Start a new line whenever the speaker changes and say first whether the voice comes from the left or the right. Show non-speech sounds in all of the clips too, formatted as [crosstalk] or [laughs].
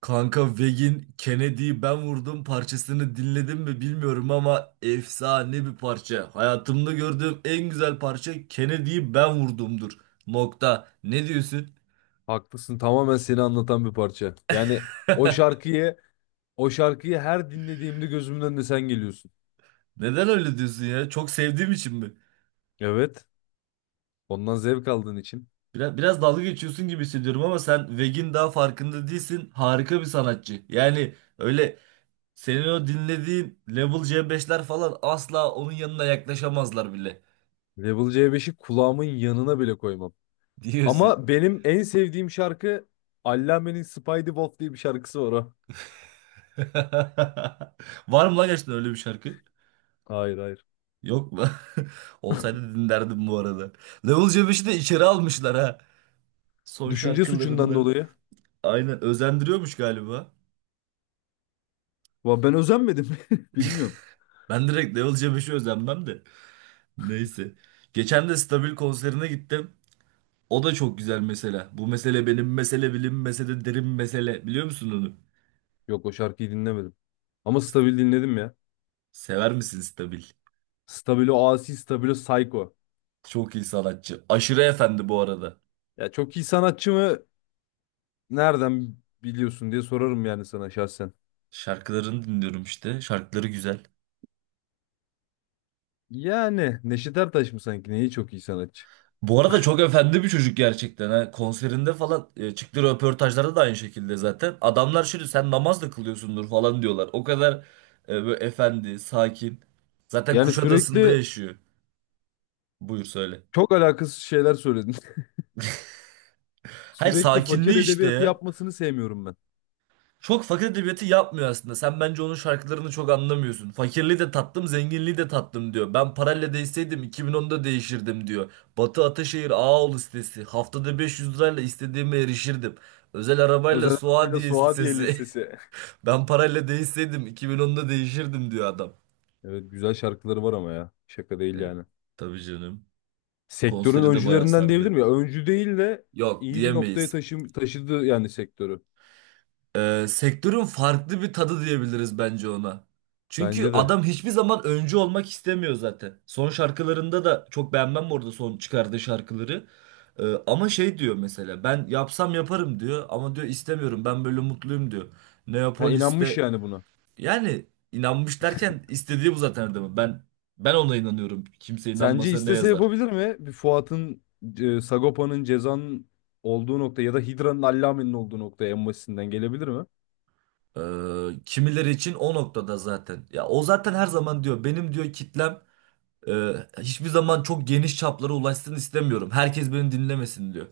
right: Kanka Veg'in Kennedy'yi ben vurdum parçasını dinledim mi bilmiyorum ama efsane bir parça. Hayatımda gördüğüm en güzel parça Kennedy'yi ben vurdumdur. Nokta. Ne diyorsun?
left: Haklısın. Tamamen seni anlatan bir parça. Yani o şarkıyı o şarkıyı her dinlediğimde gözümün önüne sen geliyorsun.
right: Neden öyle diyorsun ya? Çok sevdiğim için mi?
left: Evet. Ondan zevk aldığın için.
right: Biraz dalga geçiyorsun gibi hissediyorum ama sen Veg'in daha farkında değilsin. Harika bir sanatçı. Yani öyle senin o dinlediğin Level C5'ler falan asla onun yanına yaklaşamazlar bile
left: Level c beşi kulağımın yanına bile koymam.
right: diyorsun.
left: Ama benim en sevdiğim şarkı Allame'nin Spidey Wolf diye bir şarkısı var o.
right: [laughs] Var mı lan gerçekten öyle bir şarkı?
left: Hayır hayır.
right: Yok mu? [laughs] Olsaydı dinlerdim bu arada. Level C5'i de içeri almışlar ha. Son
left: Düşünce suçundan
right: şarkılarında.
left: dolayı.
right: Aynen özendiriyormuş galiba.
left: Ben özenmedim. [laughs] Bilmiyorum.
right: Ben direkt Level C5'i özenmem de. Neyse. Geçen de Stabil konserine gittim. O da çok güzel mesela. Bu mesele benim mesele bilim mesele derin mesele. Biliyor musun onu?
left: Yok o şarkıyı dinlemedim. Ama Stabil dinledim ya.
right: Sever misin Stabil?
left: Stabilo Asi, Stabilo Psycho.
right: Çok iyi sanatçı. Aşırı efendi bu arada.
left: Ya çok iyi sanatçı mı? Nereden biliyorsun diye sorarım yani sana şahsen.
right: Şarkılarını dinliyorum işte. Şarkıları güzel.
left: Yani Neşet Ertaş mı sanki? Neyi çok iyi sanatçı?
right: Bu arada çok efendi bir çocuk gerçekten. Ha. Konserinde falan çıktığı röportajlarda da aynı şekilde zaten. Adamlar şimdi sen namaz da kılıyorsundur falan diyorlar. O kadar böyle efendi, sakin. Zaten
left: Yani
right: Kuşadası'nda
left: sürekli
right: yaşıyor. Buyur söyle.
left: çok alakasız şeyler söyledin. [laughs]
right: Hayır,
left: Sürekli fakir
right: sakinliği işte
left: edebiyatı
right: ya.
left: yapmasını sevmiyorum ben.
right: Çok fakir edebiyatı yapmıyor aslında. Sen bence onun şarkılarını çok anlamıyorsun. Fakirliği de tattım, zenginliği de tattım diyor. Ben parayla değseydim 2010'da değişirdim diyor. Batı Ataşehir Ağaoğlu sitesi. Haftada 500 lirayla istediğime erişirdim. Özel arabayla
left: Özel Araba'yla
right: Suadiye
left: Suadiye
right: sitesi. [laughs]
left: Lisesi. [laughs]
right: Ben parayla değseydim 2010'da değişirdim diyor adam.
left: Evet güzel şarkıları var ama ya. Şaka değil
right: Evet,
left: yani.
right: tabii canım.
left: Sektörün
right: Konseri de bayağı
left: öncülerinden diyebilir miyim?
right: sardı.
left: Ya öncü değil de
right: Yok,
left: iyi bir noktaya
right: diyemeyiz.
left: taşıdı yani sektörü.
right: Sektörün farklı bir tadı diyebiliriz bence ona. Çünkü
left: Bence de.
right: adam hiçbir zaman öncü olmak istemiyor zaten. Son şarkılarında da çok beğenmem bu arada son çıkardığı şarkıları. Ama şey diyor mesela, ben yapsam yaparım diyor, ama diyor istemiyorum, ben böyle mutluyum diyor.
left: Ha, inanmış
right: Neapolis'te,
left: yani buna.
right: yani inanmış derken istediği bu zaten adamın. Ben ona inanıyorum. Kimse
left: Sence
right: inanmasa ne
left: istese
right: yazar?
left: yapabilir mi? Bir Fuat'ın, Sagopa'nın Ceza'nın olduğu nokta ya da Hidra'nın Allame'nin olduğu noktaya en basitinden gelebilir mi?
right: E, kimileri için o noktada zaten. Ya o zaten her zaman diyor, benim diyor kitlem. Hiçbir zaman çok geniş çaplara ulaşsın istemiyorum. Herkes beni dinlemesin diyor.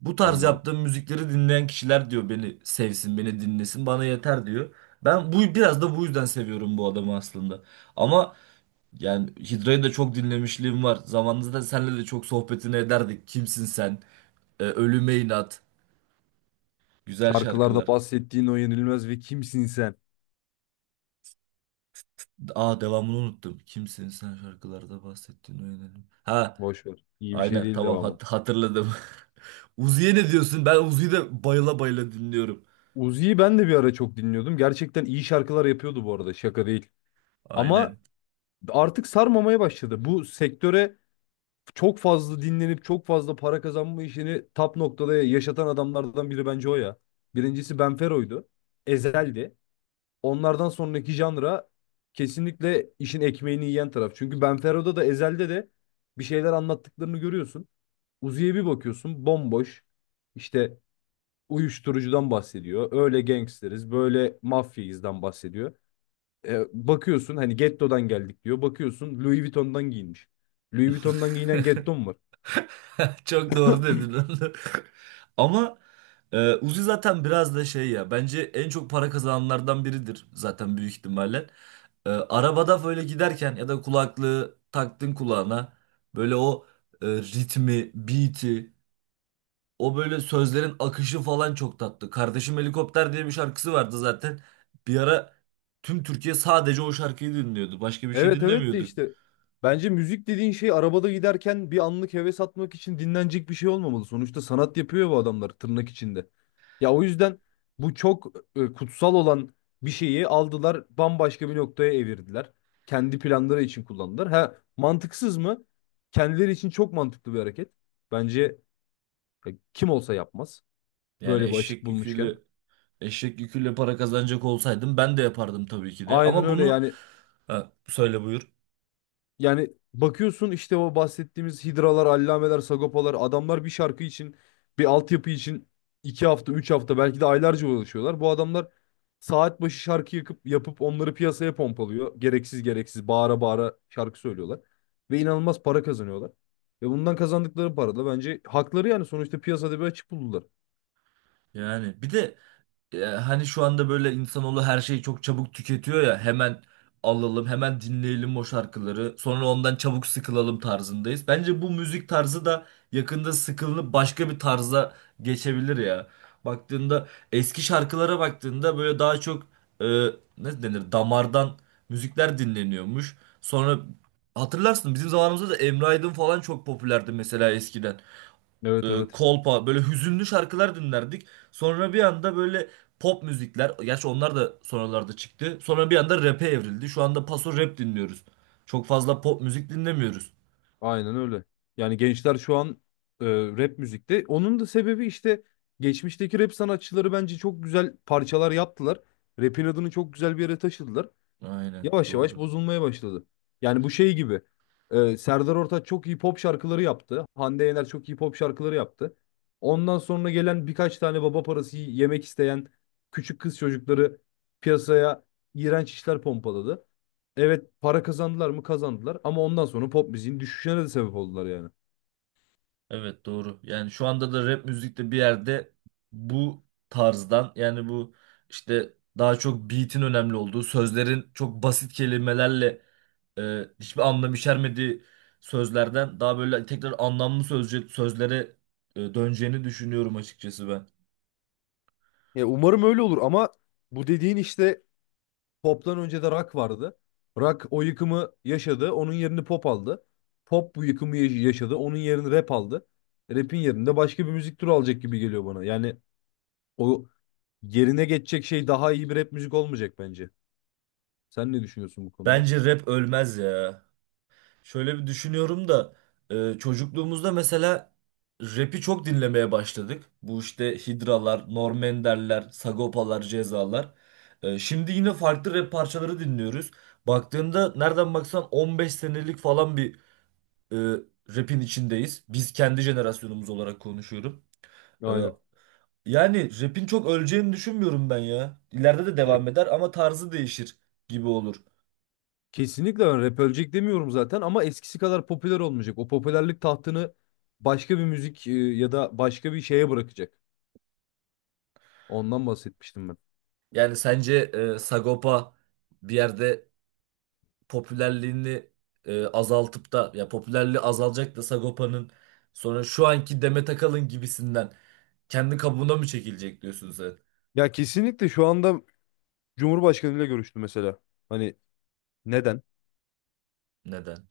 right: Bu tarz
left: Anladım.
right: yaptığım müzikleri dinleyen kişiler diyor beni sevsin, beni dinlesin, bana yeter diyor. Ben bu biraz da bu yüzden seviyorum bu adamı aslında. Ama yani Hidra'yı da çok dinlemişliğim var. Zamanında senle de çok sohbetini ederdik. Kimsin sen? Ölüme inat. Güzel
left: Şarkılarda
right: şarkılar.
left: bahsettiğin o yenilmez ve kimsin sen?
right: Aa, devamını unuttum. Kimsin sen, şarkılarda bahsettiğin o yönelim. Ha,
left: Boş ver. İyi bir şey
right: aynen
left: değil
right: tamam,
left: devamı.
right: hatırladım. [laughs] Uzi'ye ne diyorsun? Ben Uzi'yi de bayıla bayıla dinliyorum.
left: Uzi'yi ben de bir ara çok dinliyordum. Gerçekten iyi şarkılar yapıyordu bu arada. Şaka değil. Ama
right: Aynen.
left: artık sarmamaya başladı. Bu sektöre çok fazla dinlenip çok fazla para kazanma işini top noktada yaşatan adamlardan biri bence o ya. Birincisi Benfero'ydu. Ezel'di. Onlardan sonraki janra kesinlikle işin ekmeğini yiyen taraf. Çünkü Benfero'da da Ezel'de de bir şeyler anlattıklarını görüyorsun. Uzi'ye bir bakıyorsun bomboş. İşte uyuşturucudan bahsediyor. Öyle gangsteriz, böyle mafyayızdan bahsediyor. Bakıyorsun hani gettodan geldik diyor. Bakıyorsun Louis Vuitton'dan giyinmiş. Louis Vuitton'dan giyinen getto mu var?
right: [laughs] Çok doğru dedin onu. [laughs] Ama Uzi zaten biraz da şey ya. Bence en çok para kazananlardan biridir zaten büyük ihtimalle. Arabada böyle giderken ya da kulaklığı taktın kulağına, böyle o ritmi, beat'i, o böyle sözlerin akışı falan çok tatlı. Kardeşim Helikopter diye bir şarkısı vardı zaten. Bir ara tüm Türkiye sadece o şarkıyı dinliyordu. Başka bir şey
left: Evet evet de
right: dinlemiyorduk.
left: işte bence müzik dediğin şey arabada giderken bir anlık heves atmak için dinlenecek bir şey olmamalı. Sonuçta sanat yapıyor bu adamlar tırnak içinde. Ya o yüzden bu çok kutsal olan bir şeyi aldılar bambaşka bir noktaya evirdiler. Kendi planları için kullandılar. Ha mantıksız mı? Kendileri için çok mantıklı bir hareket. Bence kim olsa yapmaz
right: Yani
left: böyle bir açık
right: eşek
left: bulmuşken.
right: yüküyle eşek yüküyle para kazanacak olsaydım ben de yapardım tabii ki de.
left: Aynen
right: Ama
left: öyle
right: bunu,
left: yani
right: ha, söyle buyur.
left: Yani Bakıyorsun işte o bahsettiğimiz hidralar, allameler, sagopalar adamlar bir şarkı için, bir altyapı için iki hafta, üç hafta belki de aylarca uğraşıyorlar. Bu adamlar saat başı şarkı yakıp, yapıp onları piyasaya pompalıyor. Gereksiz gereksiz bağıra bağıra şarkı söylüyorlar. Ve inanılmaz para kazanıyorlar. Ve bundan kazandıkları para da bence hakları yani sonuçta piyasada bir açık buldular.
right: Yani bir de, ya hani şu anda böyle insanoğlu her şeyi çok çabuk tüketiyor ya, hemen alalım hemen dinleyelim o şarkıları sonra ondan çabuk sıkılalım tarzındayız. Bence bu müzik tarzı da yakında sıkılınıp başka bir tarza geçebilir ya. Baktığında, eski şarkılara baktığında böyle daha çok e, ne denir, damardan müzikler dinleniyormuş. Sonra, hatırlarsın bizim zamanımızda da Emre Aydın falan çok popülerdi mesela, eskiden
left: Evet evet.
right: kolpa böyle hüzünlü şarkılar dinlerdik. Sonra bir anda böyle pop müzikler, gerçi onlar da sonralarda çıktı. Sonra bir anda rap'e evrildi. Şu anda paso rap dinliyoruz. Çok fazla pop müzik dinlemiyoruz.
left: Aynen öyle. Yani gençler şu an rap müzikte. Onun da sebebi işte geçmişteki rap sanatçıları bence çok güzel parçalar yaptılar. Rap'in adını çok güzel bir yere taşıdılar
right: Aynen,
left: yavaş yavaş
right: doğru.
left: bozulmaya başladı. Yani bu şey gibi. Serdar Ortaç çok iyi pop şarkıları yaptı. Hande Yener çok iyi pop şarkıları yaptı. Ondan sonra gelen birkaç tane baba parası yemek isteyen küçük kız çocukları piyasaya iğrenç işler pompaladı. Evet para kazandılar mı kazandılar ama ondan sonra pop müziğin düşüşüne de sebep oldular yani.
right: Evet, doğru. Yani şu anda da rap müzikte bir yerde bu tarzdan, yani bu işte daha çok beat'in önemli olduğu, sözlerin çok basit kelimelerle hiçbir anlam içermediği sözlerden daha böyle tekrar anlamlı sözlere döneceğini düşünüyorum açıkçası ben.
left: Ya umarım öyle olur ama bu dediğin işte Pop'tan önce de Rock vardı. Rock o yıkımı yaşadı. Onun yerini Pop aldı. Pop bu yıkımı yaşadı. Onun yerini Rap aldı. Rap'in yerinde başka bir müzik türü alacak gibi geliyor bana. Yani o yerine geçecek şey daha iyi bir rap müzik olmayacak bence. Sen ne düşünüyorsun bu konuda?
right: Bence rap ölmez ya. Şöyle bir düşünüyorum da, çocukluğumuzda mesela rap'i çok dinlemeye başladık. Bu işte Hidralar, Norm Ender'ler, Sagopalar, Cezalar. Şimdi yine farklı rap parçaları dinliyoruz. Baktığında nereden baksan 15 senelik falan bir e, rap'in içindeyiz. Biz, kendi jenerasyonumuz olarak konuşuyorum. E,
left: Aynen.
right: Yani rap'in çok öleceğini düşünmüyorum ben ya. İleride de
left: Ya,
right: devam eder ama tarzı değişir gibi olur.
left: kesinlikle ben rap ölecek demiyorum zaten ama eskisi kadar popüler olmayacak. O popülerlik tahtını başka bir müzik ya da başka bir şeye bırakacak. Ondan bahsetmiştim ben.
right: Yani sence Sagopa bir yerde popülerliğini azaltıp da, ya popülerliği azalacak da Sagopa'nın, sonra şu anki Demet Akalın gibisinden kendi kabuğuna mı çekilecek diyorsun sen?
left: Ya kesinlikle şu anda Cumhurbaşkanıyla görüştü mesela. Hani neden?
right: Neden?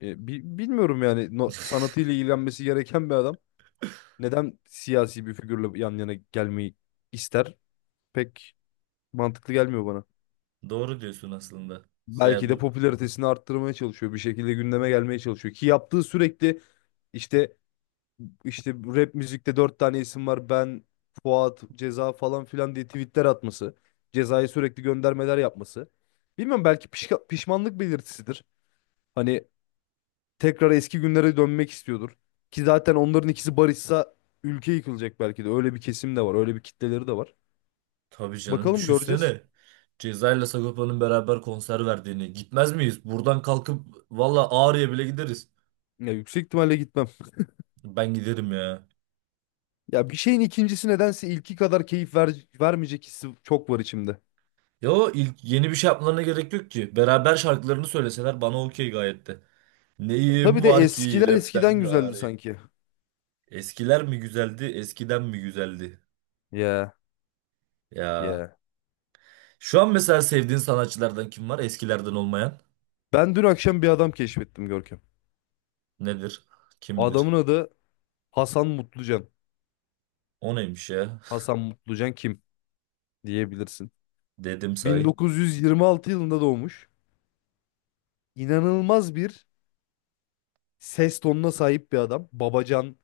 left: Bilmiyorum yani no,
right: [laughs]
left: sanatıyla ilgilenmesi gereken bir adam neden siyasi bir figürle yan yana gelmeyi ister? Pek mantıklı gelmiyor bana.
right: Doğru diyorsun aslında. Yani
left: Belki de
right: bu,
left: popülaritesini arttırmaya çalışıyor. Bir şekilde gündeme gelmeye çalışıyor. Ki yaptığı sürekli işte rap müzikte dört tane isim var. Ben, Fuat, Ceza falan filan diye tweetler atması. Ceza'ya sürekli göndermeler yapması. Bilmiyorum belki pişmanlık belirtisidir. Hani tekrar eski günlere dönmek istiyordur. Ki zaten onların ikisi barışsa ülke yıkılacak belki de. Öyle bir kesim de var, öyle bir kitleleri de var.
right: tabii canım,
left: Bakalım göreceğiz.
right: düşünsene. Ceza ile Sagopa'nın beraber konser verdiğini. Gitmez miyiz? Buradan kalkıp valla Ağrı'ya bile gideriz.
left: Ya yüksek ihtimalle gitmem.
right: Ben giderim ya.
left: Ya bir şeyin ikincisi nedense ilki kadar keyif vermeyecek hissi çok var içimde. Ya
right: Ya o ilk, yeni bir şey yapmalarına gerek yok ki. Beraber şarkılarını söyleseler bana okey gayet de.
left: tabii
right: Neyim
left: de
right: var ki
left: eskiler
right: rapten
left: eskiden güzeldi
right: gari.
left: sanki.
right: Eskiler mi güzeldi, eskiden mi güzeldi?
left: Ya
right: Ya.
left: ya.
right: Şu an mesela sevdiğin sanatçılardan kim var? Eskilerden olmayan.
left: Ben dün akşam bir adam keşfettim Görkem.
right: Nedir? Kimdir?
left: Adamın adı Hasan Mutlucan.
right: O neymiş ya?
left: Hasan Mutlucan kim diyebilirsin.
right: Dedim say.
left: 1926 yılında doğmuş. İnanılmaz bir ses tonuna sahip bir adam. Babacan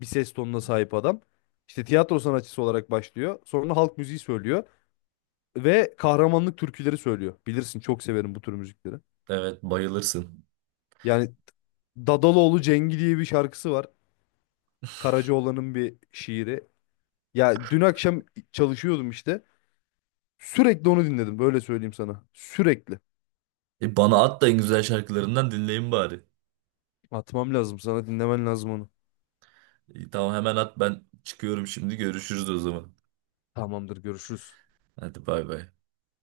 left: bir ses tonuna sahip adam. İşte tiyatro sanatçısı olarak başlıyor. Sonra halk müziği söylüyor ve kahramanlık türküleri söylüyor. Bilirsin çok severim bu tür müzikleri.
right: Evet, bayılırsın.
left: Yani Dadaloğlu Cengi diye bir şarkısı var. Karacaoğlan'ın bir şiiri. Ya dün akşam çalışıyordum işte. Sürekli onu dinledim. Böyle söyleyeyim sana. Sürekli.
right: Bana at da en güzel şarkılarından dinleyin bari.
left: Atmam lazım. Sana dinlemen lazım onu.
right: Tamam, hemen at, ben çıkıyorum şimdi, görüşürüz o zaman.
left: Tamamdır, görüşürüz.
right: Hadi, bay bay.